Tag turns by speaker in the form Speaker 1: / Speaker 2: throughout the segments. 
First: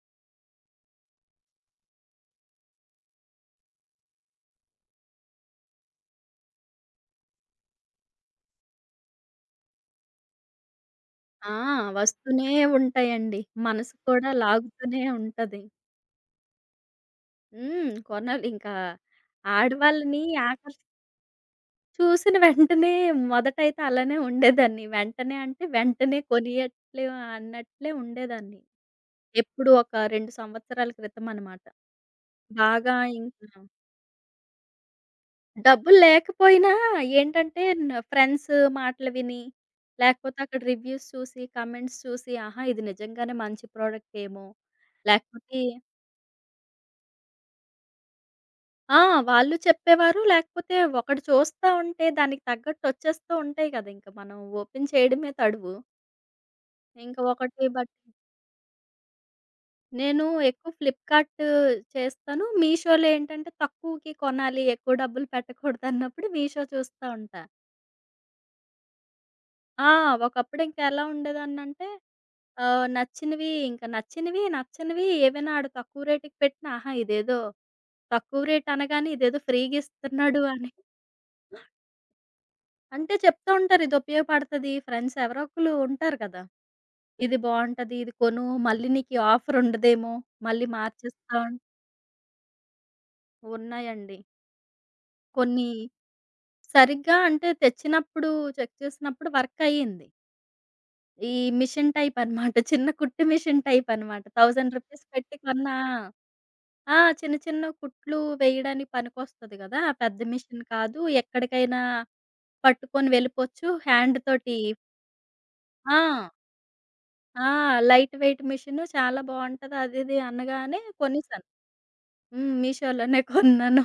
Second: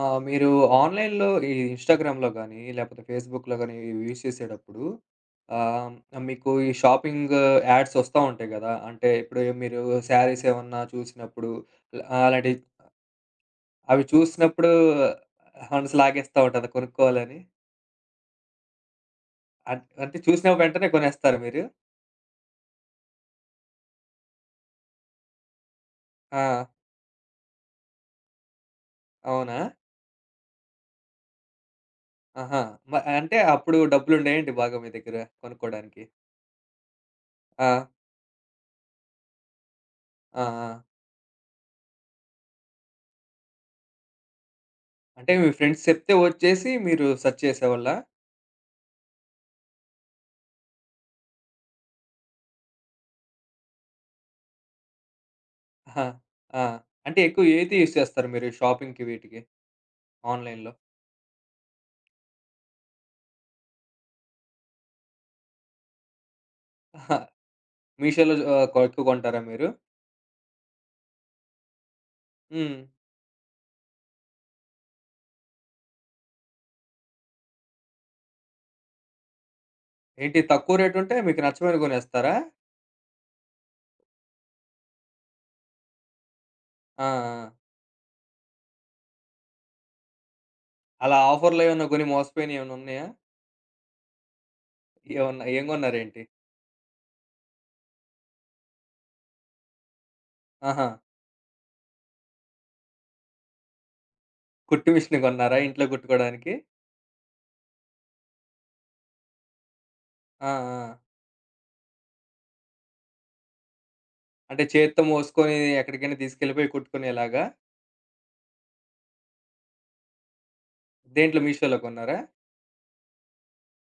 Speaker 1: ఆ! మీరు ఆన్‌లైన్‌లో ఈ ఇన్‌స్టాగ్రామ్‌లో గానీ, లేపోతే ఫేస్‌బుక్‌లో గానీ ఇవి యూజ్ చేసేటప్పుడు ఆహ్, మీకు ఈ షాపింగ్ యాడ్స్ ఒస్తా ఉంటాయి గదా! అంటే ఇప్పుడు మీరు శారీస్ ఏమన్నా చూసినప్పుడు
Speaker 2: ఆ! వస్తూనే
Speaker 1: అలాంటివి
Speaker 2: ఉంటాయండి. మనసు
Speaker 1: అవి
Speaker 2: కూడా
Speaker 1: చూసినప్పుడు
Speaker 2: లాగుతూనే ఉంటది.
Speaker 1: మనసు లాగేస్తా ఉంటదా కొనుక్కోవాలని?
Speaker 2: హ్మ్. కొనాలింకా.
Speaker 1: అంటే
Speaker 2: ఆడవాళ్ళని
Speaker 1: చూసిన
Speaker 2: ఆకర్ష్
Speaker 1: వెంటనే కొనేస్తారా మీరు?
Speaker 2: చూసిన వెంటనే మొదటైతే అలానే ఉండేదాన్ని. వెంటనే అంటే వెంటనే
Speaker 1: ఆ!
Speaker 2: కొనియట్లే అన్నట్లే ఉండేదాన్ని.
Speaker 1: అవునా?
Speaker 2: ఎప్పుడు ఒక 2 సంవత్సరాల క్రితం అనమాట.
Speaker 1: ఆహా!
Speaker 2: బాగా
Speaker 1: అంటే
Speaker 2: ఇంకా
Speaker 1: అప్పుడు డబ్బులుండేయండి బాగా మీ దగ్గర
Speaker 2: డబ్బులు
Speaker 1: కొనుక్కోడానికి?
Speaker 2: లేకపోయినా ఏంటంటే
Speaker 1: ఆ!
Speaker 2: న ఫ్రెండ్స్ మాటలు విని, లేకపోతే
Speaker 1: ఆ!
Speaker 2: అక్కడ
Speaker 1: ఆ!
Speaker 2: రివ్యూస్ చూసి, కమెంట్స్ చూసి, ఆహా! ఇది నిజంగానే మంచి ప్రోడక్టేమో!
Speaker 1: అంటే మీ
Speaker 2: లేకపోతే
Speaker 1: ఫ్రెండ్స్ చెప్తే ఒచ్చేసి మీరు సెర్చ్ చేసేవాళ్ళా?
Speaker 2: ఆ! వాళ్ళు చెప్పేవారు. లేకపోతే ఒకటి చూస్తా ఉంటే దానికి తగ్గట్టు వచ్చేస్తూ ఉంటాయి కదా! ఇంక మనం ఓపెన్ చేయడమే తడువు.
Speaker 1: ఆహా! ఆ!
Speaker 2: ఇంక
Speaker 1: అంటే ఎక్కువ
Speaker 2: ఒకటి
Speaker 1: ఏది యూజ్
Speaker 2: బట్టి
Speaker 1: చేస్తారు మీరు షాపింగ్‌కి వీటికి
Speaker 2: నేను ఎక్కువ
Speaker 1: ఆన్‌లైన్‌లో?
Speaker 2: ఫ్లిప్‌కార్ట్ చేస్తాను. మీషోలో ఏంటంటే తక్కువకి కొనాలి, ఎక్కువ డబ్బులు పెట్టకూడదన్నప్పుడు మీషో చూస్తా
Speaker 1: ఆహా!
Speaker 2: ఉంటా.
Speaker 1: మీషోలో ఎక్కువ కొంటారా మీరు?
Speaker 2: ఆ! ఒకప్పుడు ఇంక ఎలా ఉండేదాన్నంటే
Speaker 1: హ్మ్.
Speaker 2: నచ్చినవి ఇంక నచ్చినవి, నచ్చనివి ఏవైనా ఆడు తక్కువ రేటుకి పెట్టిన ఆహా! ఇదేదో తక్కువ రేట్ అనగానే ఇదేదో
Speaker 1: ఏంటి
Speaker 2: ఫ్రీ‌గిస్తున్నాడు అని
Speaker 1: తక్కువ రేట్ ఉంటే మీకు నచ్చమైనవి కొనేస్తారా?
Speaker 2: అంటే చెప్తా ఉంటారు. ఇది ఉపయోగపడతది. ఫ్రెండ్స్ ఎవరో ఒకళ్ళు ఉంటారు కదా!
Speaker 1: ఆ!
Speaker 2: ఇది
Speaker 1: ఆ!
Speaker 2: బావుంటది. ఇది కొను. మళ్ళీ నీకు ఈ ఆఫర్ ఉండదేమో! మళ్ళీ
Speaker 1: అలా
Speaker 2: మార్చేస్తా ఉం
Speaker 1: ఆఫర్‌లో ఏమన్నా కొని మోసపోయినవి ఏమన్నా ఉన్నాయా?
Speaker 2: ఉన్నాయండి.
Speaker 1: ఏమన్నా ఏం
Speaker 2: కొన్ని
Speaker 1: కొన్నారేంటి?
Speaker 2: సరిగ్గా అంటే తెచ్చినప్పుడు చెక్ చేసినప్పుడు వర్క్ అయ్యింది.
Speaker 1: ఆహా!
Speaker 2: ఈ మిషన్ టైప్ అనమాట. చిన్న కుట్టు మిషన్ టైప్ అనమాట. 1000
Speaker 1: కుట్టు
Speaker 2: రూపీస్
Speaker 1: మిషన్
Speaker 2: పెట్టి
Speaker 1: కొన్నారా
Speaker 2: కొన్న
Speaker 1: ఇంట్లో కుట్టుకోవడానికి?
Speaker 2: ఆ! చిన్న చిన్న కుట్లు వేయడానికి పనికొస్తది కదా! ఆ పెద్ద
Speaker 1: ఆ!
Speaker 2: మిషన్
Speaker 1: ఆ!
Speaker 2: కాదు. ఎక్కడికైనా పట్టుకొని వెళ్ళిపోవచ్చు. హ్యాండ్ తోటి
Speaker 1: అంటే చేత్తో మోసుకొని ఎక్కడికైనా
Speaker 2: ఆ!
Speaker 1: తీసుకెళ్ళిపోయి కుట్టుకునేలాగా?
Speaker 2: ఆ! లైట్ వెయిట్ మిషన్ చాలా బావుంటది. అది ఇది అనగానే
Speaker 1: దేంట్లో
Speaker 2: కొనేసాను.
Speaker 1: మీషోలో కొన్నారా?
Speaker 2: హ్మ్. మీషోలోనే కొన్నాను.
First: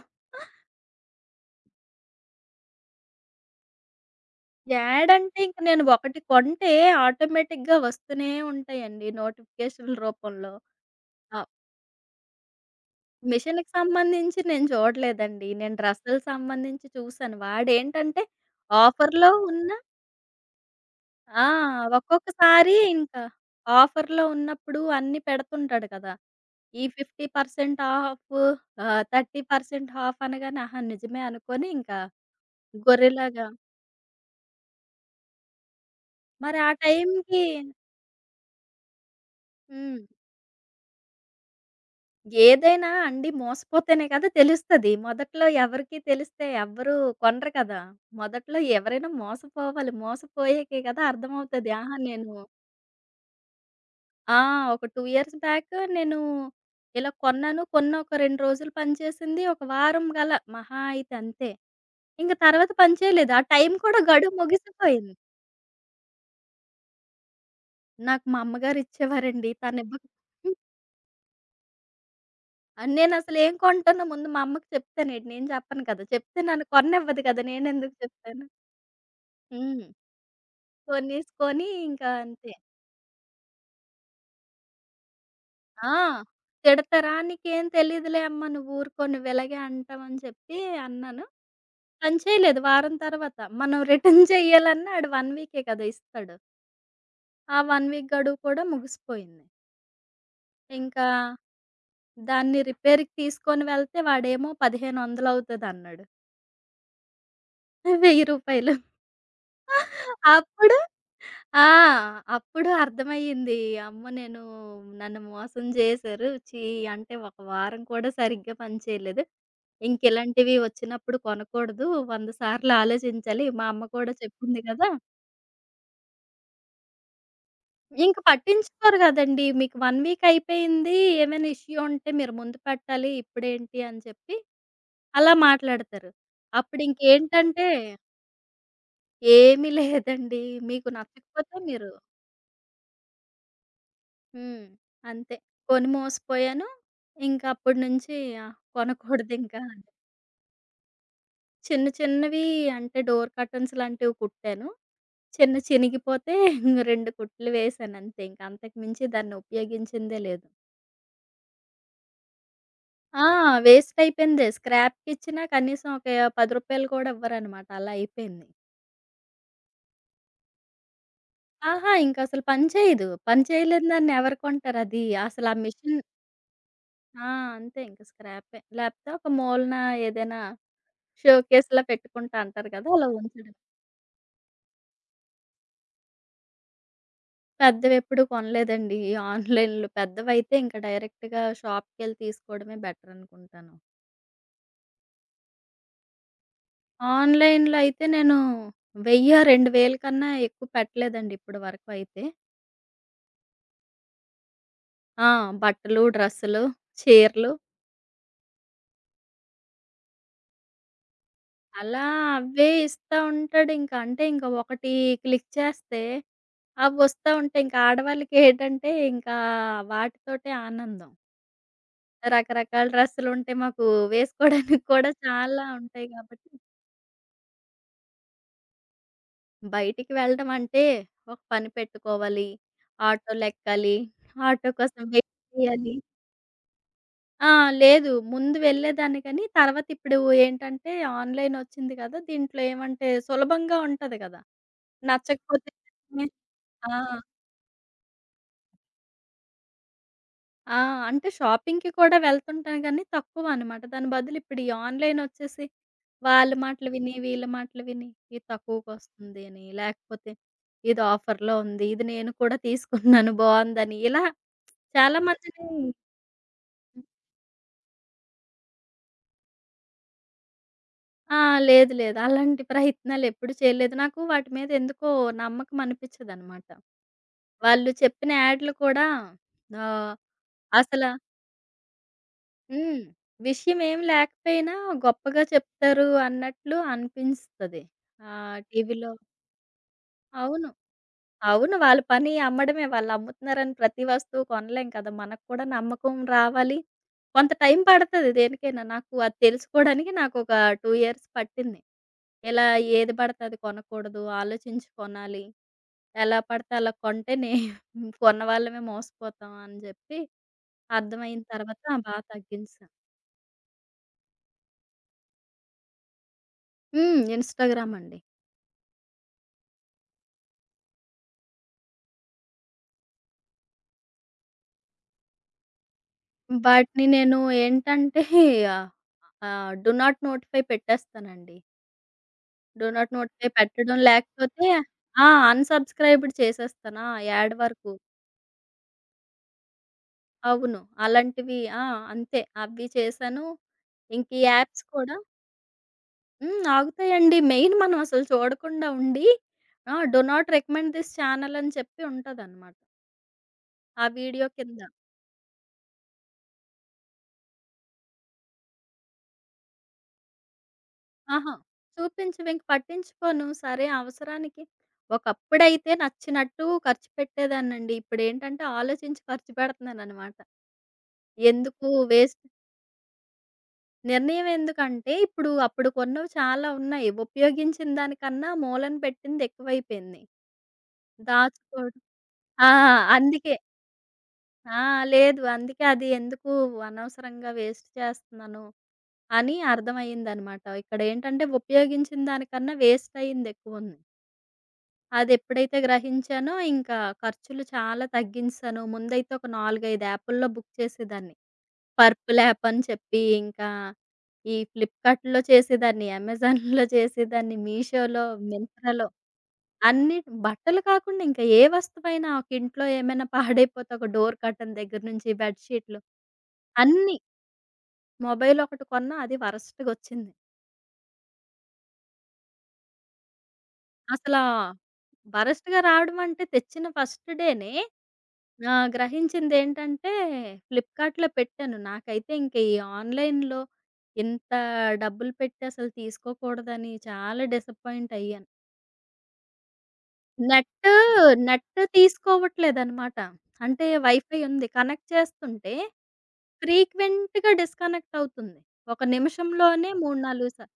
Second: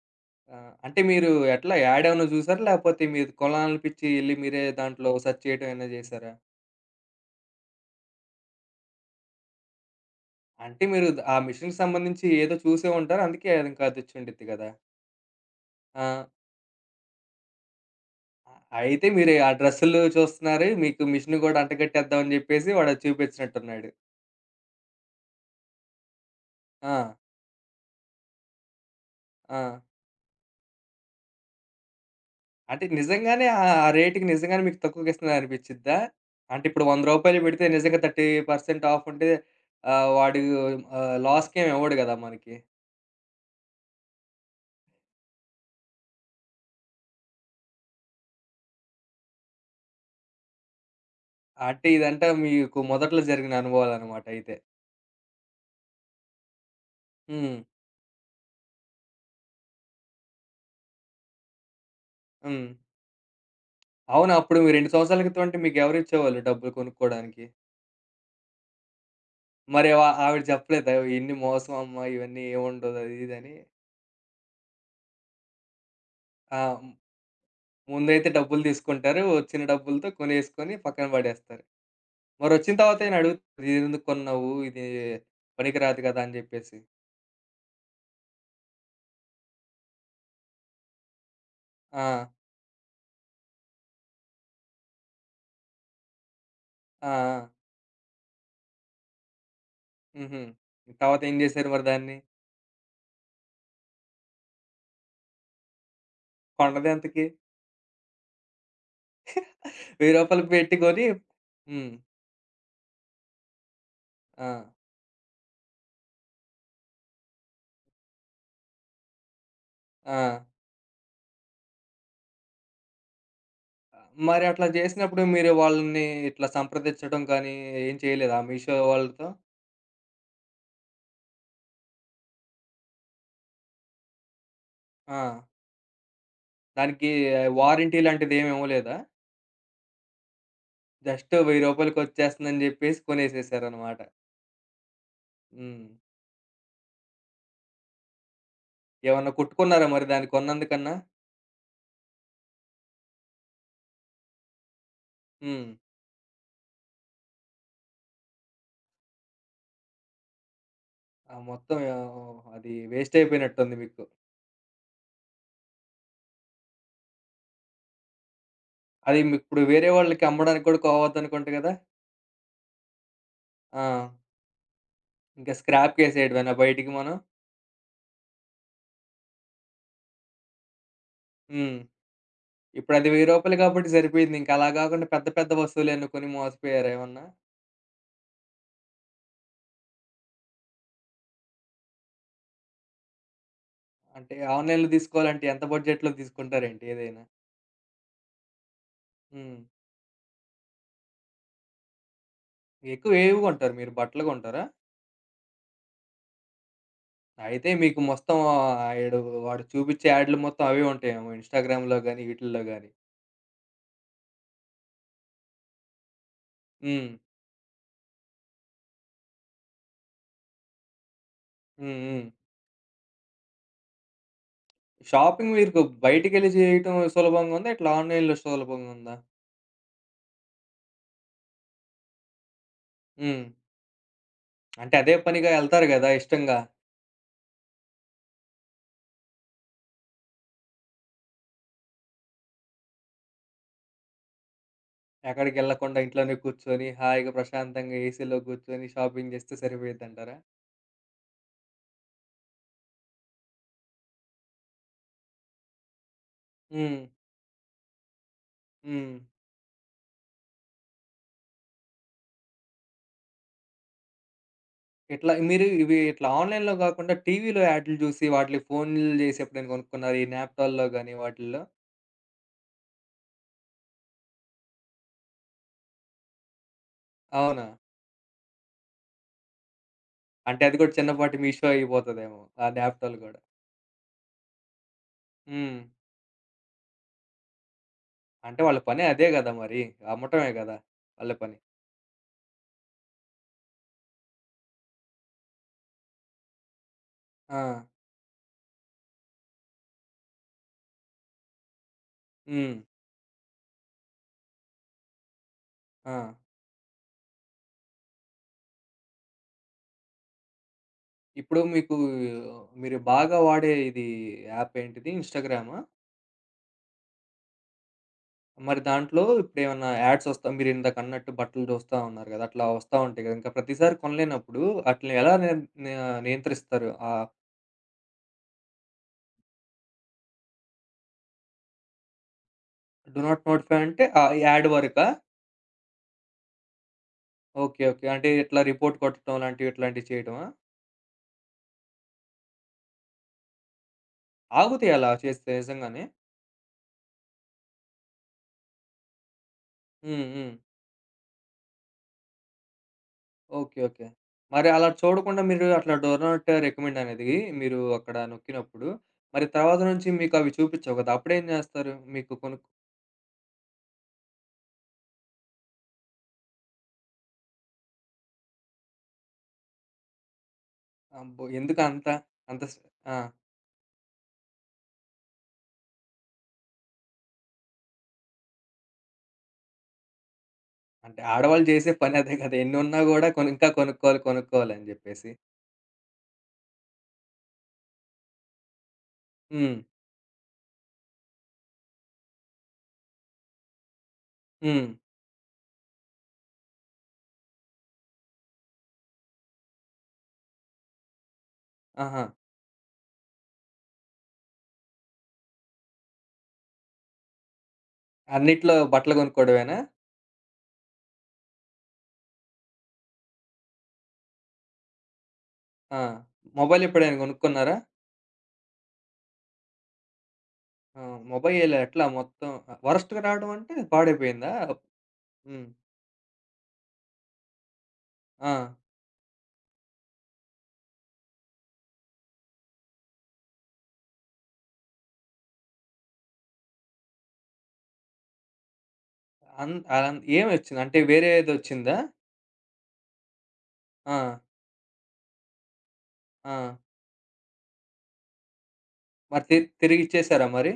Speaker 1: ఆ! అంటే మీరు ఎట్లా యాడ్ ఏమన్నా చూసారా? లేకపోతే మీరు కొనాలనిపించి ఎళ్లి మీరే దాంట్లో
Speaker 2: యాడ్ అంటే
Speaker 1: సెర్చ్
Speaker 2: ఇంక
Speaker 1: చేయడం
Speaker 2: నేను
Speaker 1: ఏమైనా
Speaker 2: ఒకటి
Speaker 1: చేసారా?
Speaker 2: కొంటే ఆటోమేటిక్‌గా వస్తూనే ఉంటాయండి నోటిఫికేషన్‌ల రూపంలో.
Speaker 1: అంటే మీరు ఆ
Speaker 2: ఆ!
Speaker 1: మిషన్‌కి సంబంధించి ఏదో చూసే ఉంటారు. అందుకే అది
Speaker 2: మిషన్‌కి
Speaker 1: ఇంకా
Speaker 2: సంబంధించి
Speaker 1: తెచ్చుండిద్ది
Speaker 2: నేను
Speaker 1: గదా!
Speaker 2: చూడలేదండి. నేను
Speaker 1: ఆ!
Speaker 2: డ్రెస్సులు సంబంధించి చూసాను. వాడేంటంటే
Speaker 1: ఆ- అయితే
Speaker 2: ఆఫర్‌లో
Speaker 1: మీరు ఆ
Speaker 2: ఉన్న
Speaker 1: డ్రెస్సులు చూస్తున్నారు. మీకు మిషన్
Speaker 2: ఆ!
Speaker 1: గూడా అంటగట్టేద్దామని
Speaker 2: ఒక్కొక్కసారి
Speaker 1: జెప్పేసి వాడది
Speaker 2: ఇంకా
Speaker 1: చూపించినట్టున్నాడు.
Speaker 2: ఆఫర్‌లో ఉన్నప్పుడు అన్నీ పెడుతుంటాడు కదా! ఈ
Speaker 1: ఆ!
Speaker 2: 50% ఆఫ్
Speaker 1: ఆ!
Speaker 2: 30% ఆఫ్ అనగానే ఆహా! నిజమే అనుకోని ఇంకా
Speaker 1: అంటే నిజంగానే
Speaker 2: గొర్రెలాగా
Speaker 1: ఆ ఆ రేట్‌కి నిజంగానే మీకు తక్కువకిస్తున్నాడు అనిపిచ్చిద్దా?
Speaker 2: మరి
Speaker 1: అంటే
Speaker 2: ఆ
Speaker 1: ఇప్పుడు రూ. 100
Speaker 2: టైంకి.
Speaker 1: పెడితే నిజంగా 30% ఆఫ్ ఉంటే
Speaker 2: హ్మ్.
Speaker 1: వాడు లాస్‌కేమి ఇవ్వడు గదా! మనకి.
Speaker 2: ఏదైనా అండి మోసపోతేనే కదా తెలుస్తది. మొదట్లో ఎవరికీ తెలిస్తే ఎవ్వరు కొనరు కదా! మొదట్లో ఎవరైనా మోసపోవాలి. మోసపోయాకే కదా అర్థమవుతది.
Speaker 1: అంటే
Speaker 2: ఆహా!
Speaker 1: ఇదంతా
Speaker 2: నేను
Speaker 1: మీకు మొదట్లో జరిగిన అనుభవాలనమాట
Speaker 2: ఆ!
Speaker 1: అయితే.
Speaker 2: ఒక 2 ఇయర్స్ బ్యాక్ నేను ఇలా
Speaker 1: హ్మ్.
Speaker 2: కొన్నాను. కొన్న ఒక 2 రోజులు పనిచేసింది. ఒక వారం గల మహా అయితే అంతే. ఇంక
Speaker 1: హ్మ్.
Speaker 2: తర్వాత పని చేయలేదు. ఆ టైం కూడా
Speaker 1: అవునా!
Speaker 2: గడువు
Speaker 1: అప్పుడు మీ 2
Speaker 2: ముగిసిపోయింది.
Speaker 1: సంవత్సరాల క్రితం అంటే మీకెవరిచ్చేవాళ్ళు డబ్బులు కొనుక్కోడానికి?
Speaker 2: నాకు మా అమ్మగారు ఇచ్చేవారండి. తను
Speaker 1: మరి
Speaker 2: ఇవ్వక
Speaker 1: ఆవిడ
Speaker 2: హ్మ్.
Speaker 1: చెప్పలేదా? ఇన్ని మోసం అమ్మ, ఇవన్నీ ఏముండదు అది
Speaker 2: నేనసలు ఏం
Speaker 1: ఇదని?
Speaker 2: కొంటానో ముందు మా అమ్మకి చెప్తానండి. నేను చెప్పను కదా! చెప్తే
Speaker 1: ఆ!
Speaker 2: నన్ను కొననివ్వదు కదా! నేనెందుకు
Speaker 1: ముందైతే
Speaker 2: చెప్తాను.
Speaker 1: డబ్బులు తీసుకుంటారు. వచ్చిన
Speaker 2: హ్మ్.
Speaker 1: డబ్బులతో కొనేసుకొని పక్కన పడేస్తారు.
Speaker 2: కొనేసుకొని ఇంకా అంతే.
Speaker 1: మరొచ్చిన తర్వాత ఆయన అడుగుతుంది, "ఇదెందుకు కొన్నావు? ఇది
Speaker 2: ఆ!
Speaker 1: పనికిరాదు కదా!" అని చెప్పేసి.
Speaker 2: తిడతారా? "నీకేం తెలీదులే అమ్మ నువ్వు ఊరుకో. నువ్వు ఇలాగే అంటావు" అని చెప్పి అన్నాను. పని
Speaker 1: ఆ!
Speaker 2: చేయలేదు వారం తర్వాత. మనం రిటర్న్ చెయ్యాలన్నా ఆడు 1 వీకే కదా ఇస్తాడు.
Speaker 1: ఆ! ఆ!
Speaker 2: ఆ 1 వీక్ గడువు కూడా ముగిసిపోయింది.
Speaker 1: హుహు.
Speaker 2: ఇంకా
Speaker 1: తర్వాత ఏం చేశారు మరి దాన్ని?
Speaker 2: దాన్ని రిపేర్‌కి తీసుకొని వెళ్తే వాడేమో 1500 అవుతదన్నాడు.
Speaker 1: కొన్నదెంతకి?
Speaker 2: రూ. 1000
Speaker 1: రూ. 1000 పెట్టి
Speaker 2: అప్పుడు
Speaker 1: కొని
Speaker 2: ఆ!
Speaker 1: హ్మ్.
Speaker 2: అప్పుడు అర్థమయ్యింది. అమ్మో! నేను
Speaker 1: ఆ!
Speaker 2: నన్ను మోసం చేశారు. ఛీ! అంటే ఒక వారం కూడా సరిగ్గా పని చేయలేదు.
Speaker 1: ఆ!
Speaker 2: ఇంకిలాంటివి వచ్చినప్పుడు కొనకూడదు. 100 సార్లు ఆలోచించాలి. మా అమ్మ
Speaker 1: ఆ!
Speaker 2: కూడా
Speaker 1: మరి
Speaker 2: చెప్పింది
Speaker 1: అట్లా
Speaker 2: కదా!
Speaker 1: జేసినప్పుడు మీరు వాళ్ళని ఇట్లా సంప్రదించడం గానీ, ఏం
Speaker 2: ఇంక
Speaker 1: చేయలేదా మీషో
Speaker 2: పట్టించుకోరు
Speaker 1: వాళ్ళతో?
Speaker 2: గదండీ. మీకు 1 వీక్ అయిపోయింది. ఏమైనా ఇష్యూ ఉంటే మీరు ముందు పెట్టాలి. ఇప్పుడేంటి అని చెప్పి
Speaker 1: ఆ!
Speaker 2: అలా మాట్లాడతారు. అప్పుడు
Speaker 1: దానికి
Speaker 2: ఇంకేంటంటే
Speaker 1: వారంటీ లాంటిదేమి ఇవ్వలేదా?
Speaker 2: ఏమీ లేదండి. మీకు
Speaker 1: జస్ట్ రూ.
Speaker 2: నచ్చకపోతే మీరు
Speaker 1: 1000కి వచ్చేస్తుందని జెప్పేసి కొనేసేసారనమాట.
Speaker 2: హ్మ్. అంతే.
Speaker 1: హ్మ్.
Speaker 2: కొని మోసపోయాను. ఇంకా అప్పటి నుంచి ఆ!
Speaker 1: ఏమన్నా
Speaker 2: కొనకూడదింకా.
Speaker 1: కొట్టుకున్నారా మరి దాన్ని కొన్నందుకన్నా?
Speaker 2: చిన్న చిన్నవి అంటే డోర్ కర్టన్స్ లాంటివి కుట్టాను. చిన్న
Speaker 1: హ్మ్.
Speaker 2: చినిగిపోతే 2 కుట్లు వేశాను అంతే. ఇంక అంతకు మించి దాన్ని ఉపయోగించిందే లేదు.
Speaker 1: ఆ మొత్తం అది వేస్ట్
Speaker 2: ఆ!
Speaker 1: అయిపోయినట్టుంది
Speaker 2: వేస్ట్
Speaker 1: మీకు.
Speaker 2: అయిపోయిందే. స్క్రాప్‌కిచ్చినా కనీసం ఒక రూ. 10 కూడా ఇవ్వరనమాట. అలా అయిపోయింది.
Speaker 1: అది మీకిప్పుడు వేరే వాళ్ళకి అమ్మడానికి కూడా కోవద్దనుకుంట గదా?
Speaker 2: ఆహా! ఇంకసలు పని చేయదు. పని
Speaker 1: ఆ!
Speaker 2: చేయలేని దాన్ని ఎవరు కొంటారు? అది అసలు
Speaker 1: ఇంకా
Speaker 2: ఆ మిషన్.
Speaker 1: స్క్రాప్‌కేసేయడమేనా బయటికి మనం?
Speaker 2: ఆ! అంతే ఇంక స్క్రాపే. లేపోతే ఒక మూలన ఏదైనా
Speaker 1: హ్మ్.
Speaker 2: షోకేస్‌లా పెట్టుకుంటా అంటారు కదా! అలా
Speaker 1: ఇప్పుడది రూ.
Speaker 2: ఉంచడం.
Speaker 1: 1000 కాబట్టి సరిపోయింది. ఇంక అలా గాకుండా పెద్ద పెద్ద వస్తువులేమన్నా కొని మోసపోయారా ఏమన్నా?
Speaker 2: పెద్దవెప్పుడు కొనలేదండి. ఈ ఆన్‌లైన్‌లో పెద్దవైతే ఇంక డైరెక్ట్‌గా షాప్‌కెళ్ళి తీసుకోవడమే బెటర్ అనుకుంటాను.
Speaker 1: అంటే ఆన్‌లైన్‌లో తీసుకోవాలంటే ఎంత బడ్జెట్‌లో తీసుకుంటారేంటి ఏదైనా?
Speaker 2: ఆన్‌లైన్‌లో అయితే నేను 1000,
Speaker 1: హ్మ్.
Speaker 2: 2000 కన్నా ఎక్కువ పెట్టలేదండి ఇప్పటి వరకు అయితే.
Speaker 1: ఎక్కువ ఏవి కొంటారు మీరు? బట్టలు కొంటారా?
Speaker 2: ఆ! బట్టలు, డ్రెస్సులు, చీరలు
Speaker 1: అయితే మీకు మొత్తం ఈడు వాడు చూపిచ్చే యాడ్‌లు మొత్తం అవే ఉంటాయేమో ఇన్‌స్టాగ్రామ్‌లో
Speaker 2: అలా
Speaker 1: గాని, వీటిల్లో
Speaker 2: అవే
Speaker 1: గాని.
Speaker 2: ఇస్తా ఉంటాడింక. అంటే ఇంక ఒకటి క్లిక్ చేస్తే
Speaker 1: హ్మ్.
Speaker 2: అవొస్తా ఉంటాయి. ఇంక ఆడవాళ్ళకేటంటే ఇంకా వాటితోటే ఆనందం.
Speaker 1: హ్మ్. హ్మ్.
Speaker 2: రకరకాల డ్రెస్సులుంటే మాకు వేసుకోడానికి కూడా
Speaker 1: షాపింగ్
Speaker 2: చాలా
Speaker 1: మీకు
Speaker 2: ఉంటాయి
Speaker 1: బయటికెళ్ళి
Speaker 2: గాబట్టి,
Speaker 1: చేయటం సులభంగా ఉందా? ఇట్లా ఆన్‌లైన్‌లో సులభంగా ఉందా?
Speaker 2: బయటికి వెళ్ళడం అంటే ఒక పని పెట్టుకోవాలి.
Speaker 1: హ్మ్.
Speaker 2: ఆటోలెక్కాలి. ఆటో
Speaker 1: అంటే
Speaker 2: కోసం
Speaker 1: అదే
Speaker 2: వెయిట్
Speaker 1: పనిగా ఎళ్తారు
Speaker 2: చేయాలి.
Speaker 1: గదా! ఇష్టంగా.
Speaker 2: ఆ! లేదు. ముందు వెళ్ళేదాన్ని కానీ, తర్వాత ఇప్పుడు ఏంటంటే ఆన్‌లైన్ వచ్చింది కదా! దీంట్లో ఏమంటే సులభంగా ఉంటది కదా! నచ్చకపోతే
Speaker 1: ఎక్కడికెళ్ళకుండా
Speaker 2: వెంటనే.
Speaker 1: ఇంట్లోనే కూర్చొని
Speaker 2: ఆ!
Speaker 1: హాయిగా ప్రశాంతంగా ఏసీలో కూర్చొని షాపింగ్ చేస్తే సరిపోయిద్దంటారా?
Speaker 2: ఆ! అంటే షాపింగ్‌కి కూడా వెళ్తుంటాను కానీ తక్కువ అనమాట. దాని బదులు ఇప్పుడు ఈ ఆన్‌లైన్ వచ్చేసి వాళ్ళ మాటలు
Speaker 1: హ్మ్.
Speaker 2: విని, వీళ్ళ మాటలు విని ఇది
Speaker 1: హ్మ్.
Speaker 2: తక్కువకొస్తుంది అని, లేకపోతే ఇది ఆఫర్‌లో ఉంది. ఇది నేను కూడా తీసుకున్నాను బావుందని ఇలా చాలా
Speaker 1: ఇట్లా
Speaker 2: మందిని.
Speaker 1: మీరు ఇవి ఇట్లా ఆన్‌లైన్‌లో గాకుండా టీవీలో యాడ్‌లు జూసి వాటిలకి ఫోన్‌లు జేసి ఎప్పుడైనా గొనుక్కున్నారా? ఈ న్యాప్‌టాల్‌లో గాని
Speaker 2: ఆ!
Speaker 1: వాటిల్లో?
Speaker 2: లేదు. లేదు. అలాంటి ప్రయత్నాలెప్పుడు చేయలేదు. నాకు వాటి మీద ఎందుకో నమ్మకం అనిపిచ్చదనమాట.
Speaker 1: అవునా?
Speaker 2: వాళ్ళు చెప్పిన యాడ్లు కూడా ఆహ్,
Speaker 1: అంటే అది గూడా
Speaker 2: అసల
Speaker 1: చిన్నపాటి మీషో అయిపోతదేమో. ఆ
Speaker 2: హ్మ్.
Speaker 1: న్యాప్‌టాల్ గూడా.
Speaker 2: విషయమేం లేకపోయినా గొప్పగా
Speaker 1: హ్మ్.
Speaker 2: చెప్తారు అన్నట్లు అనిపిస్తది.
Speaker 1: అంటే వాళ్ళ పనే
Speaker 2: టీవీలో.
Speaker 1: అదే గదా మరి. అమ్మటమే
Speaker 2: అవును.
Speaker 1: గదా! వాళ్ళ పని.
Speaker 2: అవును. వాళ్ళ పని అమ్మడమే. వాళ్ళమ్ముతున్నారని ప్రతి వస్తువు కొనలేం కదా! మనకు కూడా నమ్మకం రావాలి. కొంత
Speaker 1: ఆ!
Speaker 2: టైం పడతది దేనికైనా. నాకు అది తెలుసుకోవడానికి నాకొక 2 ఇయర్స్ పట్టింది. ఇలా
Speaker 1: హ్మ్.
Speaker 2: ఏది పడితే అది కొనకూడదు. ఆలోచించి కొనాలి.
Speaker 1: ఆ!
Speaker 2: ఎలా పడితే అలా కొంటే నే కొన్న వాళ్ళమే మోసపోతాం అని జెప్పి అర్థమైన
Speaker 1: ఇప్పుడు
Speaker 2: తర్వాత
Speaker 1: మీకు
Speaker 2: బా తగ్గించా.
Speaker 1: మీరు బాగా వాడే ఇది యాప్ ఏంటిది? ఇన్‌స్టాగ్రామా?
Speaker 2: హ్మ్. ఇన్‌స్టాగ్రామ్ అండి.
Speaker 1: మరి దాంట్లో ఇప్పుడేమన్నా యాడ్స్ వస్తా మీరిందాకన్నట్టు బట్టలు చూస్తా ఉన్నారు గదా! అట్లా వస్తా ఉంటాయి గదా! ఇంకా ప్రతిసారి కొనలేనప్పుడు ఆటిలిని ఎలా నియ నియంత్రిస్తారు?
Speaker 2: వాటిని నేను ఏంటంటే ఆహ్, ఆహ్, డు నాట్ నోటిఫై పెట్టేస్తానండి. Do not
Speaker 1: do not
Speaker 2: notify
Speaker 1: notify
Speaker 2: పెట్టడం
Speaker 1: అంటే ఆ
Speaker 2: లేకపోతే
Speaker 1: యాడ్ వరకా?
Speaker 2: ఆ! అన్‌సబ్‌స్క్రైబ్‌డ్ చేసేస్తానా యాడ్
Speaker 1: ఓకే.
Speaker 2: వరకు.
Speaker 1: ఓకే. అంటే ఇట్లా రిపోర్ట్ కొట్టడం లాంటివి, ఇట్లాంటివి చేయడమా?
Speaker 2: అవును. అలాంటివి ఆ! అంతే అవి చేశాను. ఇంక ఈ యాప్స్
Speaker 1: ఆగుతాయి అలా
Speaker 2: కూడా
Speaker 1: చేస్తే నిజంగానే.
Speaker 2: హ్మ్. ఆగుతాయండి. మెయిన్ మనం అసలు చూడకుండా ఉండి ఆ! డూ
Speaker 1: హ్మ్. హ్మ్.
Speaker 2: నాట్ రికమెండ్ థిస్ ఛానల్ అని చెప్పి ఉంటదనమాట.
Speaker 1: ఓకే.
Speaker 2: ఆ
Speaker 1: ఓకే.
Speaker 2: వీడియో
Speaker 1: మరి
Speaker 2: కింద.
Speaker 1: అలా చూడకుండా మీరు అట్లా డు నాట్ రికమెండ్ అనేది మీరు అక్కడ నొక్కినప్పుడు, మరి తర్వాత నుంచి మీకవి చూపిచ్చవు గదా! అప్పుడేం
Speaker 2: ఆహా!
Speaker 1: జేస్తారు? మీకు
Speaker 2: చూపించవు. ఇంక పట్టించుకోను. సరే అవసరానికి ఒకప్పుడైతే నచ్చినట్టు ఖర్చు పెట్టేదాన్నండి. ఇప్పుడేంటంటే ఆలోచించి ఖర్చు పెడుతున్నాననమాట.
Speaker 1: అబ్బో!
Speaker 2: ఎందుకు
Speaker 1: ఎందుకంత?
Speaker 2: వేస్ట్
Speaker 1: అంత అంత స్ ఆ!
Speaker 2: నిర్ణయం ఎందుకంటే ఇప్పుడు అప్పుడు కొన్నవి చాలా ఉన్నాయి. ఉపయోగించిన దానికన్నా మూలన పెట్టింది ఎక్కువైపోయింది.
Speaker 1: అంటే ఆడవాళ్ళు చేసే
Speaker 2: దాచుకోవడం
Speaker 1: పని అదే కదా!
Speaker 2: ఆ!
Speaker 1: ఎన్నున్నా గూడా
Speaker 2: అందుకే.
Speaker 1: ఇంకా కొనుక్కోవాలి, కొనుక్కోవాలి
Speaker 2: ఆ!
Speaker 1: అని జెప్పేసి.
Speaker 2: లేదు. అందుకే అది ఎందుకు అనవసరంగా వేస్ట్ చేస్తున్నాను అని
Speaker 1: హ్మ్.
Speaker 2: అర్థమయ్యిందనమాట. ఇక్కడేంటంటే ఉపయోగించిన దానికన్నా వేస్ట్ అయింది ఎక్కువుంది.
Speaker 1: హ్మ్.
Speaker 2: అదెప్పుడైతే గ్రహించానో ఇంకా ఖర్చులు చాలా తగ్గించేశాను. ముందైతే ఒక 4, 5 యాపుల్లో బుక్ చేసేదాన్ని.
Speaker 1: ఆహా!
Speaker 2: పర్పుల్ యాప్ అని చెప్పి, ఇంకా ఈ ఫ్లిప్‌కార్ట్‌లో చేసేదాన్ని, అమెజాన్‌లో చేసేదాన్ని, మీషోలో,
Speaker 1: అన్నిట్లో
Speaker 2: మింత్రాలో
Speaker 1: బట్టలు కొనుక్కోవడమేనా?
Speaker 2: అన్ని బట్టలు కాకుండా ఇంకా ఏ వస్తువైనా ఒక ఇంట్లో ఏమైనా పాడైపోతే ఒక డోర్ కర్టెన్ దగ్గర నుంచి బెడ్
Speaker 1: ఆ!
Speaker 2: షీట్‌లు
Speaker 1: మొబైల్ ఎప్పుడైనా
Speaker 2: అన్నీ.
Speaker 1: కొనుక్కున్నారా?
Speaker 2: మొబైల్ ఒకటి కొన్నా అది వరస్ట్‌గొచ్చింది.
Speaker 1: ఆ! మొబైల్ ఎట్లా మొత్తం వరస్ట్‌గా రావడం అంటే
Speaker 2: అసలా
Speaker 1: పాడైపోయిందా? హ్మ్.
Speaker 2: వరస్ట్‌గా రావడం అంటే తెచ్చిన ఫస్ట్ డేనే
Speaker 1: ఆ!
Speaker 2: గ్రహించిందేంటంటే ఫ్లిప్‌కార్ట్‌లో పెట్టాను. నాకైతే ఇంక ఈ ఆన్‌లైన్‌లో ఇంత డబ్బులు పెట్టి అసలు తీసుకోకూడదని చాలా డిసప్పాయింట్ అయ్యాను.
Speaker 1: అన్ అన్ ఏమొచ్చింది?
Speaker 2: నెట్,
Speaker 1: అంటే
Speaker 2: నెట్
Speaker 1: వేరేదొచ్చిందా?
Speaker 2: తీసుకోవట్లేదనమాట. అంటే
Speaker 1: ఆ!
Speaker 2: వైఫై ఉంది. కనెక్ట్ చేస్తుంటే
Speaker 1: ఆ!
Speaker 2: ఫ్రీక్వెంట్‌గా డిస్కనెక్ట్ అవుతుంది. ఒక
Speaker 1: మరి
Speaker 2: నిమిషంలోనే 3,
Speaker 1: తిరిగిచ్చేసారా
Speaker 2: 4
Speaker 1: మరి?
Speaker 2: సార్లు.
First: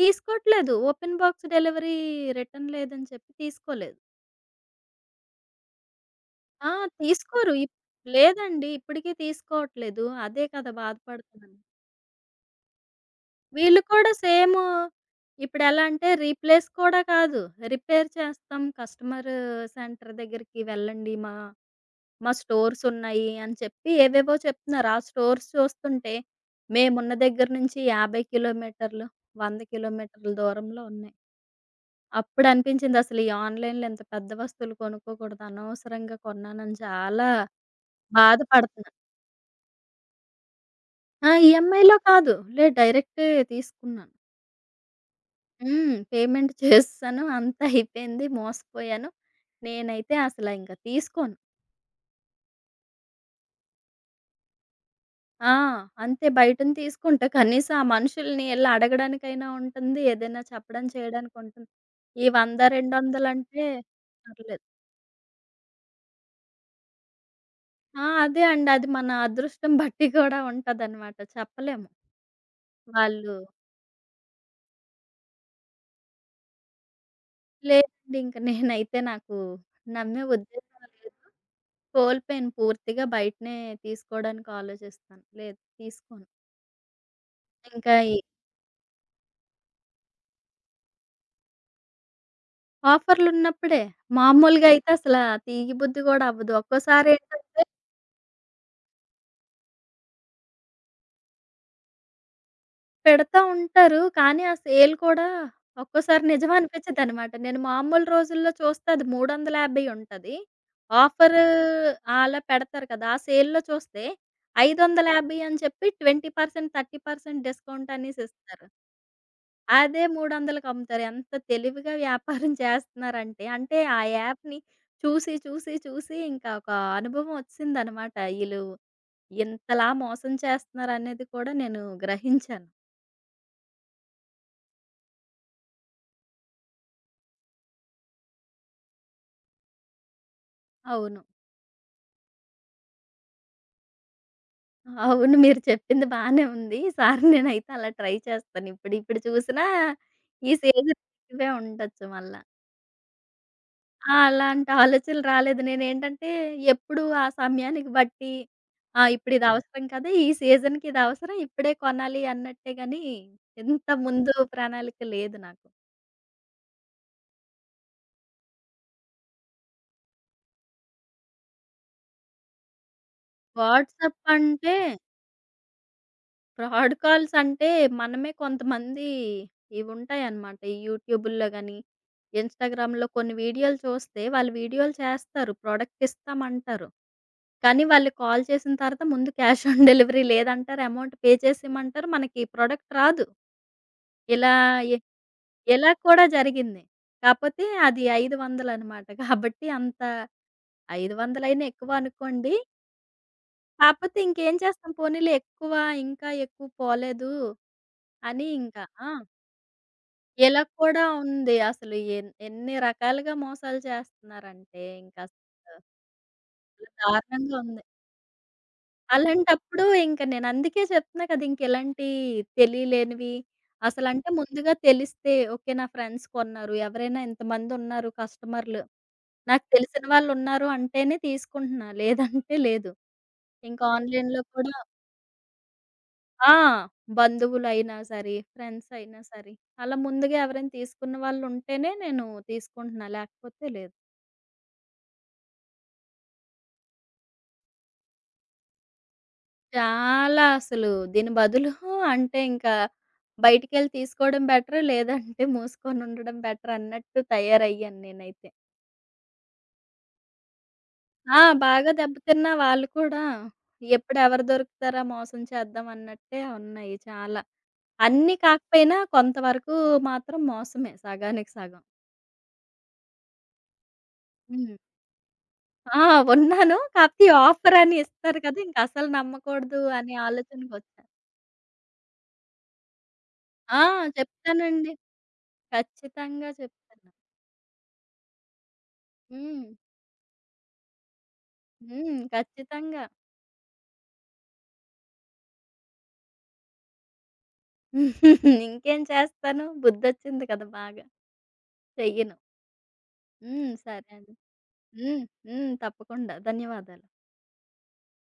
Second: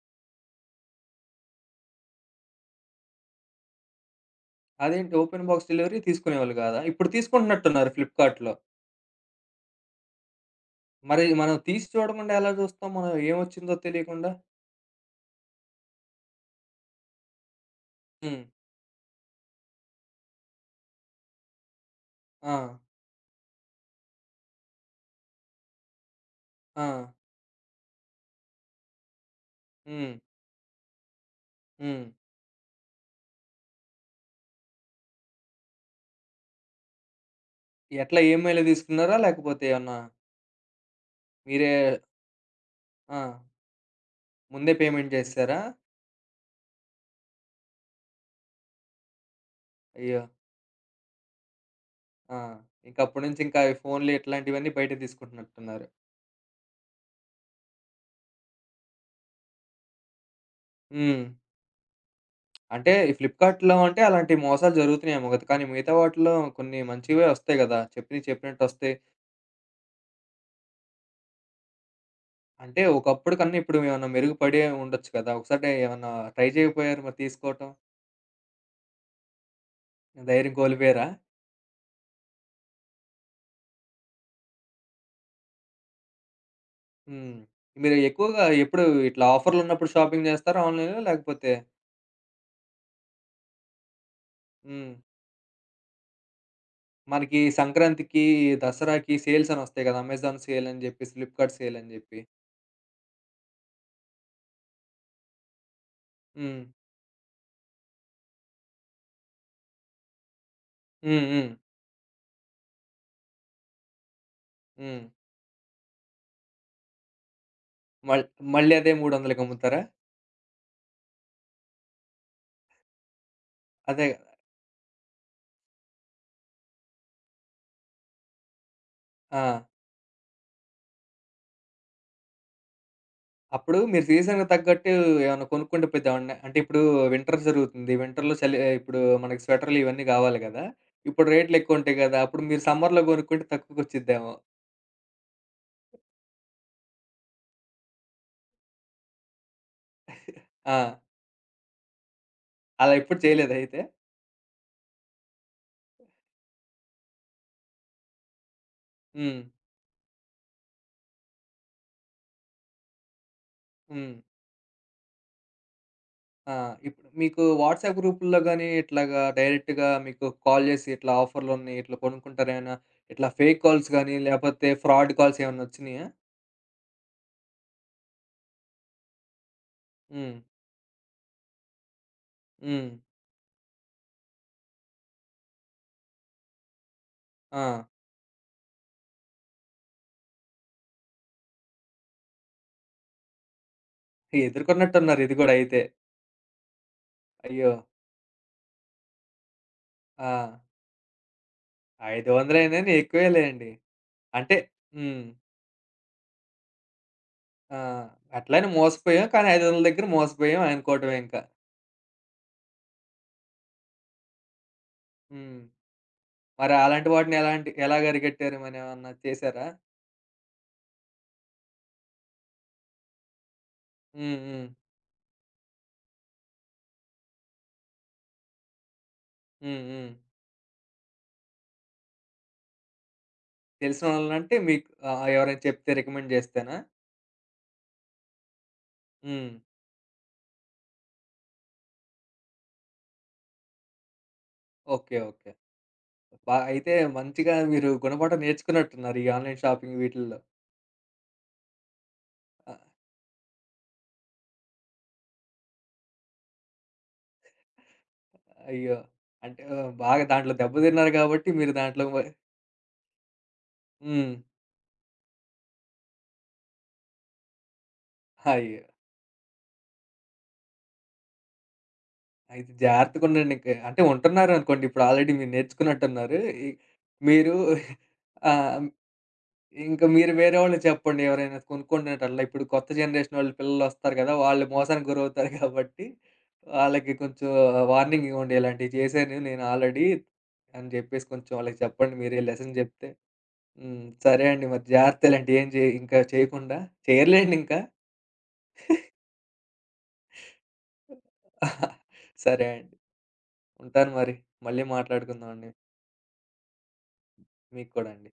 Speaker 2: తీసుకోవట్లేదు. ఓపెన్ బాక్స్ డెలివరీ రిటర్న్ లేదని చెప్పి తీసుకోలేదు.
Speaker 1: అదేంటి ఓపెన్ బాక్స్ డెలివరీ తీసుకునేవాళ్ళు
Speaker 2: ఆ!
Speaker 1: గాదా? ఇప్పుడు
Speaker 2: తీసుకోరు. ఇప్
Speaker 1: తీసుకుంటున్నట్టున్నారు ఫ్లిప్‌కార్ట్‌లో.
Speaker 2: లేదండి. ఇప్పటికి తీసుకోవట్లేదు. అదే కదా
Speaker 1: మరి మనం
Speaker 2: బాధపడుతున్నాను.
Speaker 1: తీసి చూడకుండా ఎలా జూస్తాం? మనం ఏమొచ్చిందో
Speaker 2: వీళ్ళు కూడా
Speaker 1: తెలియకుండా?
Speaker 2: సేమ్ ఇప్పుడెలా అంటే రీప్లేస్ కూడా కాదు. రిపేర్
Speaker 1: హ్మ్.
Speaker 2: చేస్తాం. కస్టమర్ సెంటర్ దగ్గరికి వెళ్ళండి. మా మా
Speaker 1: ఆ!
Speaker 2: స్టోర్స్ ఉన్నాయి అని చెప్పి ఏవేవో చెప్తున్నారు. ఆ స్టోర్స్ చూస్తుంటే
Speaker 1: ఆ!
Speaker 2: మేమున్న దగ్గర నుంచి 50 కిలోమీటర్లు, 100
Speaker 1: హ్మ్.
Speaker 2: కిలోమీటర్ల దూరంలో ఉన్నాయి.
Speaker 1: హ్మ్.
Speaker 2: అప్పుడనిపించిందసలు ఈ ఆన్‌లైన్‌లో ఇంత పెద్ద వస్తువులు కొనుక్కోకూడదు, అనవసరంగా కొన్నానని చాలా
Speaker 1: ఎట్లా ఈఎంఐలో
Speaker 2: బాధపడుతున్నా.
Speaker 1: తీసుకున్నారా? లేకపోతే ఏమన్నా
Speaker 2: ఆ!
Speaker 1: మీరే
Speaker 2: ఈఎంఐలో కాదు. లేదు
Speaker 1: ఆ!
Speaker 2: డైరెక్టే తీసుకున్నాను.
Speaker 1: ముందే పేమెంట్ చేసేసారా?
Speaker 2: హ్మ్. పేమెంట్ చేసేసాను. అంతా అయిపోయింది. మోసపోయాను. నేనైతే
Speaker 1: అయ్యో!
Speaker 2: అసల ఇంక తీసుకోను.
Speaker 1: ఆ! ఇంక అప్పటి నుంచి ఇంకా ఈ ఫోన్‌లు ఇట్లాంటివన్నీ బయట
Speaker 2: ఆ!
Speaker 1: తీసుకుంటున్నట్టున్నారు.
Speaker 2: అంతే బయటని తీసుకుంటా. కనీసం ఆ మనుషుల్ని యెళ్లి అడగడానికైనా ఉంటుంది. ఏదైనా చెప్పడం
Speaker 1: హ్మ్.
Speaker 2: చేయడానికుంటుంది. ఈ 100,
Speaker 1: అంటే ఈ
Speaker 2: 200 అంటే
Speaker 1: ఫ్లిప్‌కార్ట్‌లో అంటే అలాంటి
Speaker 2: పర్లేదు.
Speaker 1: మోసాలు జరుగుతున్నాయేమో కదా! కానీ మిగతా వాటిలో కొన్ని మంచివే వస్తాయి కదా!
Speaker 2: ఆ!
Speaker 1: చెప్పినయి
Speaker 2: అదే
Speaker 1: చెప్పినట్టు
Speaker 2: అండి. అది
Speaker 1: వస్తాయి.
Speaker 2: మన అదృష్టం బట్టి కూడా ఉంటదనమాట. చెప్పలేము.
Speaker 1: అంటే ఒకప్పుడు
Speaker 2: వాళ్ళు
Speaker 1: కన్నా ఇప్పుడు ఏమన్నా మెరుగుపడే ఉండొచ్చు కదా! ఒకసారి ఏమన్నా ట్రై చేయకపోయారు మరి తీసుకోవటం?
Speaker 2: లేదండి. ఇంక నేనైతే నాకు నమ్మే
Speaker 1: ధైర్యం
Speaker 2: ఉద్దేశం
Speaker 1: కోల్పోయారా?
Speaker 2: లేదు. కోల్పోయాను పూర్తిగా బయటనే తీసుకోవడానికి ఆలోచిస్తాను. లేదు తీసుకోను.
Speaker 1: హ్మ్.
Speaker 2: ఇంకా
Speaker 1: మీరు
Speaker 2: ఈ
Speaker 1: ఎక్కువగా ఎప్పుడు ఇట్లా ఆఫర్‌లున్నప్పుడు షాపింగ్ జేస్తారా ఆన్‌లైన్‌లో? లేకపోతే
Speaker 2: ఆఫర్‌లున్నప్పుడే మామూలుగా అయితే
Speaker 1: హ్మ్.
Speaker 2: అసల తీయబుద్ధి గూడా అవ్వదు.
Speaker 1: మనకి
Speaker 2: ఒక్కోసారేంటంటే
Speaker 1: సంక్రాంతికి, దసరాకి సేల్స్ అనొస్తాయి గదా! అమెజాన్ సేల్ అని జెప్పి, ఫ్లిప్‌కార్ట్ సేల్ అని జెప్పి.
Speaker 2: పెడతా ఉంటారు. కానీ, ఆ సేల్ కూడా ఒక్కోసారి నిజం
Speaker 1: హ్మ్.
Speaker 2: అనిపించదనమాట. నేను మామూలు రోజుల్లో చూస్తే అది 350 ఉంటది.
Speaker 1: హ్మ్.
Speaker 2: ఆఫర్
Speaker 1: హ్మ్.
Speaker 2: అలా పెడతారు కదా! ఆ సేల్‌లో చూస్తే
Speaker 1: హ్మ్.
Speaker 2: 550 అని చెప్పి 20%, 30% డిస్కౌంట్
Speaker 1: మళ్
Speaker 2: అనేసి ఇస్తారు.
Speaker 1: మళ్ళీ అదే 300కి అమ్ముతారా?
Speaker 2: అదే 300కి అమ్ముతారు. ఎంత తెలివిగా వ్యాపారం చేస్తున్నారంటే, అంటే ఆ
Speaker 1: అదే
Speaker 2: యాప్‌ని చూసి, చూసి, చూసి ఇంకా ఒక అనుభవం వచ్చిసిందనమాట. ఈళ్ళు
Speaker 1: ఆ!
Speaker 2: ఇంతలా మోసం చేస్తున్నారనేది కూడా నేను గ్రహించాను.
Speaker 1: అప్పుడు మీరు సీజన్‌కి తగ్గట్టు ఏమన్నా కొనుక్కుంటే పోయేదేమన్నా అంటే ఇప్పుడు వింటర్ జరుగుతుంది. వింటర్‌లో చలి ఇప్పుడు మనకి స్వెటర్‌లు ఇవన్నీ గావాలి గదా!
Speaker 2: అవును.
Speaker 1: ఇప్పుడు రేట్‌లెక్కువుంటాయి గదా! అప్పుడు మీరు సమ్మర్‌లో గొనుక్కుంటే తక్కువకొచ్చిద్దేమో.
Speaker 2: అవును. మీరు చెప్పింది బానే ఉంది. ఈసారి నేనైతే అలా ట్రై చేస్తాను. ఇప్పుడు ఇప్పుడు చూసినా ఈ
Speaker 1: ఆ!
Speaker 2: సీజన్ ఇవే ఉండొచ్చు మళ్ళా.
Speaker 1: అలా ఎప్పుడు చేయలేదా అయితే?
Speaker 2: ఆ! అలాంటి ఆలోచనలు రాలేదు. నేనేంటంటే ఎప్పుడు ఆ సమయానికి బట్టి ఆ! ఇప్పుడు
Speaker 1: హ్మ్.
Speaker 2: ఇది అవసరం కదా! ఈ సీజన్‌కి ఇది అవసరం ఇప్పుడే కొనాలి అన్నట్టే గాని ఇంత
Speaker 1: హ్మ్.
Speaker 2: ముందు ప్రణాళిక లేదు నాకు.
Speaker 1: ఆ! ఇప్పుడు మీకు వాట్సాప్ గ్రూపుల్లో గాని, ఇట్లాగా డైరెక్ట్‌గా మీకు కాల్ జేసి ఇట్లా ఆఫర్‌లున్నాయి, ఇట్లా కొనుక్కుంటారేమైనా, ఇట్లా ఫేక్ కాల్స్ గాని,
Speaker 2: వాట్సాప్
Speaker 1: లేపోతే
Speaker 2: అంటే
Speaker 1: ఫ్రాడ్ కాల్స్ ఏమన్నా వచ్చినియా?
Speaker 2: ఫ్రాడ్ కాల్స్ అంటే మనమే కొంతమంది
Speaker 1: హ్మ్.
Speaker 2: ఇవుంటాయన్నమాట. ఈ యూట్యూబుల్లో గాని,
Speaker 1: హ్మ్.
Speaker 2: ఇన్‌స్టాగ్రామ్‌లో కొన్ని వీడియోలు చూస్తే వాళ్ళు వీడియోలు చేస్తారు. ప్రొడక్ట్ ఇస్తామంటారు.
Speaker 1: ఆ!
Speaker 2: కానీ వాళ్ళు కాల్ చేసిన తర్వాత ముందు క్యాష్ ఆన్ డెలివరీ లేదంటారు. అమౌంట్ పే చేసేయమంటారు. మనకి ప్రొడక్ట్ రాదు. ఇలా ఎ
Speaker 1: ఎదుర్కొన్నట్టున్నారు ఇది గూడా అయితే.
Speaker 2: ఇలా కూడా జరిగింది. కాపోతే
Speaker 1: అయ్యో!
Speaker 2: అది 500 అనమాట. కాబట్టి అంత
Speaker 1: ఆ!
Speaker 2: 500 అయినా ఎక్కువ అనుకోండి.
Speaker 1: 500 ఎక్కువేలెండి.
Speaker 2: కాపోతే
Speaker 1: అంటే
Speaker 2: ఇంకేం చేస్తాం
Speaker 1: హ్మ్.
Speaker 2: పోనీలే ఎక్కువ ఇంకా ఎక్కువ పోలేదు
Speaker 1: ఆ!
Speaker 2: అని
Speaker 1: అట్లనే
Speaker 2: ఇంకా ఆ!
Speaker 1: మోసపోయాం. కానీ 500 దగ్గర మోసపోయాం
Speaker 2: ఇలా కూడా
Speaker 1: అనుకోవటమే ఇంకా.
Speaker 2: ఉంది. అసలు ఎన్ ఎన్ని రకాలుగా మోసాలు చేస్తున్నారంటే
Speaker 1: హ్మ్.
Speaker 2: ఇంకసలు
Speaker 1: మరి అలాంటి వాటిని
Speaker 2: దారుణంగా
Speaker 1: ఎలాంటి
Speaker 2: ఉంది.
Speaker 1: ఎలాగ అరిగట్టారు? మరేమన్నా చేసారా?
Speaker 2: అలాంటప్పుడు ఇంక నేను అందుకే చెప్తున్నా కదా! ఇంక ఇలాంటి తెలియలేనివి అసలంటే
Speaker 1: హ్మ్. హ్మ్.
Speaker 2: ముందుగా తెలిస్తే ఓకే. నా ఫ్రెండ్స్ కొన్నారు. ఎవరైనా ఇంతమందున్నారు కస్టమర్లు. నాకు
Speaker 1: హ్మ్.
Speaker 2: తెలిసిన
Speaker 1: హ్మ్.
Speaker 2: వాళ్ళున్నారు అంటేనే తీసుకుంటున్నా. లేదంటే లేదు. ఇంకా ఆన్‌లైన్‌లో
Speaker 1: తెలిసినోళ్ళంటే
Speaker 2: కూడా
Speaker 1: మీకు ఎవరైనా చెప్తే రికమెండ్
Speaker 2: ఆ!
Speaker 1: జేస్తేనా?
Speaker 2: బంధువులైనా సరే, ఫ్రెండ్స్ అయినా
Speaker 1: హ్మ్.
Speaker 2: సరే. అలా ముందుగా ఎవరైనా తీసుకున్న వాళ్ళుంటేనే నేను తీసుకుంటున్నా. లేకపోతే లేదు.
Speaker 1: ఓకే. ఓకే. బా అయితే మంచిగా మీరు గుణపాఠం నేర్చుకున్నట్టున్నారు ఈ ఆన్‌లైన్ షాపింగ్ వీటిల్లో.
Speaker 2: చాలా అసలు దీని బదులు అంటే ఇంకా
Speaker 1: ఆహ్,
Speaker 2: బయటికెళ్ళి తీసుకోవడం బెటర్. లేదంటే మూసుకొని ఉండడం బెటర్ అన్నట్టు తయారయ్యాను నేనైతే.
Speaker 1: అయ్యో! అంటే బాగా దాంట్లో దెబ్బతిన్నారు
Speaker 2: ఆ!
Speaker 1: గాబట్టి మీరు
Speaker 2: బాగా
Speaker 1: దాంట్లో
Speaker 2: దెబ్బతిన్న వాళ్ళు కూడా ఎప్పుడు
Speaker 1: హ్మ్.
Speaker 2: ఎవరు దొరుకుతారా మోసం చేద్దాం అన్నట్టే ఉన్నాయి చాలా. అన్నీ
Speaker 1: అయ్యో!
Speaker 2: కాకపోయినా కొంతవరకు మాత్రం మోసమే సగానికి సగం.
Speaker 1: అయితే జాగ్రత్తగుండండి ఇంక. అంటే
Speaker 2: హ్మ్.
Speaker 1: ఉంటున్నారనుకోండి ఇప్పుడు ఆల్రెడీ మీరు
Speaker 2: ఆ!
Speaker 1: నేర్చుకున్నట్టున్నారు. ఈ
Speaker 2: ఉన్నాను. కాపోతే ఈ
Speaker 1: మీరు
Speaker 2: ఆఫరని ఇస్తారు
Speaker 1: ఆ!
Speaker 2: కదా! ఇంకసలు నమ్మకూడదు
Speaker 1: ఇంక
Speaker 2: అనే
Speaker 1: మీరు వేరే వాళ్ళకి
Speaker 2: ఆలోచనకొచ్చా.
Speaker 1: చెప్పండి ఎవరైనా కొనుక్కుంటున్నట్టట్లా. ఇప్పుడు కొత్త జనరేషన్ వాళ్ళు
Speaker 2: ఆ!
Speaker 1: పిల్లలొస్తారు కదా! వాళ్ళు
Speaker 2: చెప్తానండి.
Speaker 1: మోసానికి గురవుతారు కాబట్టి,
Speaker 2: ఖచ్చితంగా చెప్తాను.
Speaker 1: వాళ్ళకి కొంచెం వార్నింగ్ ఇవ్వండి. ఇలాంటివి చేశాను నేను
Speaker 2: హ్మ్.
Speaker 1: ఆల్రెడీ అని జెప్పేసి కొంచెం వాళ్ళకి చెప్పండి.
Speaker 2: హ్మ్.
Speaker 1: మీరే లెసన్
Speaker 2: ఖచ్చితంగా.
Speaker 1: జెప్తే హ్మ్. సరే అండి. మరి జాగ్రత్త ఇలాంటివి ఏం చే ఇంకా చేయకుండా. చేయరులేండి ఇంకా.
Speaker 2: ఇంకేం చేస్తాను? బుద్ధొచ్చింది కదా! బాగా. చెయ్యను.
Speaker 1: సరే అండి.
Speaker 2: హ్మ్. సరే
Speaker 1: ఉంటాను
Speaker 2: అండి.
Speaker 1: మరి. మళ్ళీ
Speaker 2: హ్మ్.
Speaker 1: మాట్లాడుకుందాం అండి.
Speaker 2: హ్మ్. తప్పకుండా. ధన్యవాదాలు.
Speaker 1: మీకు కూడా అండి.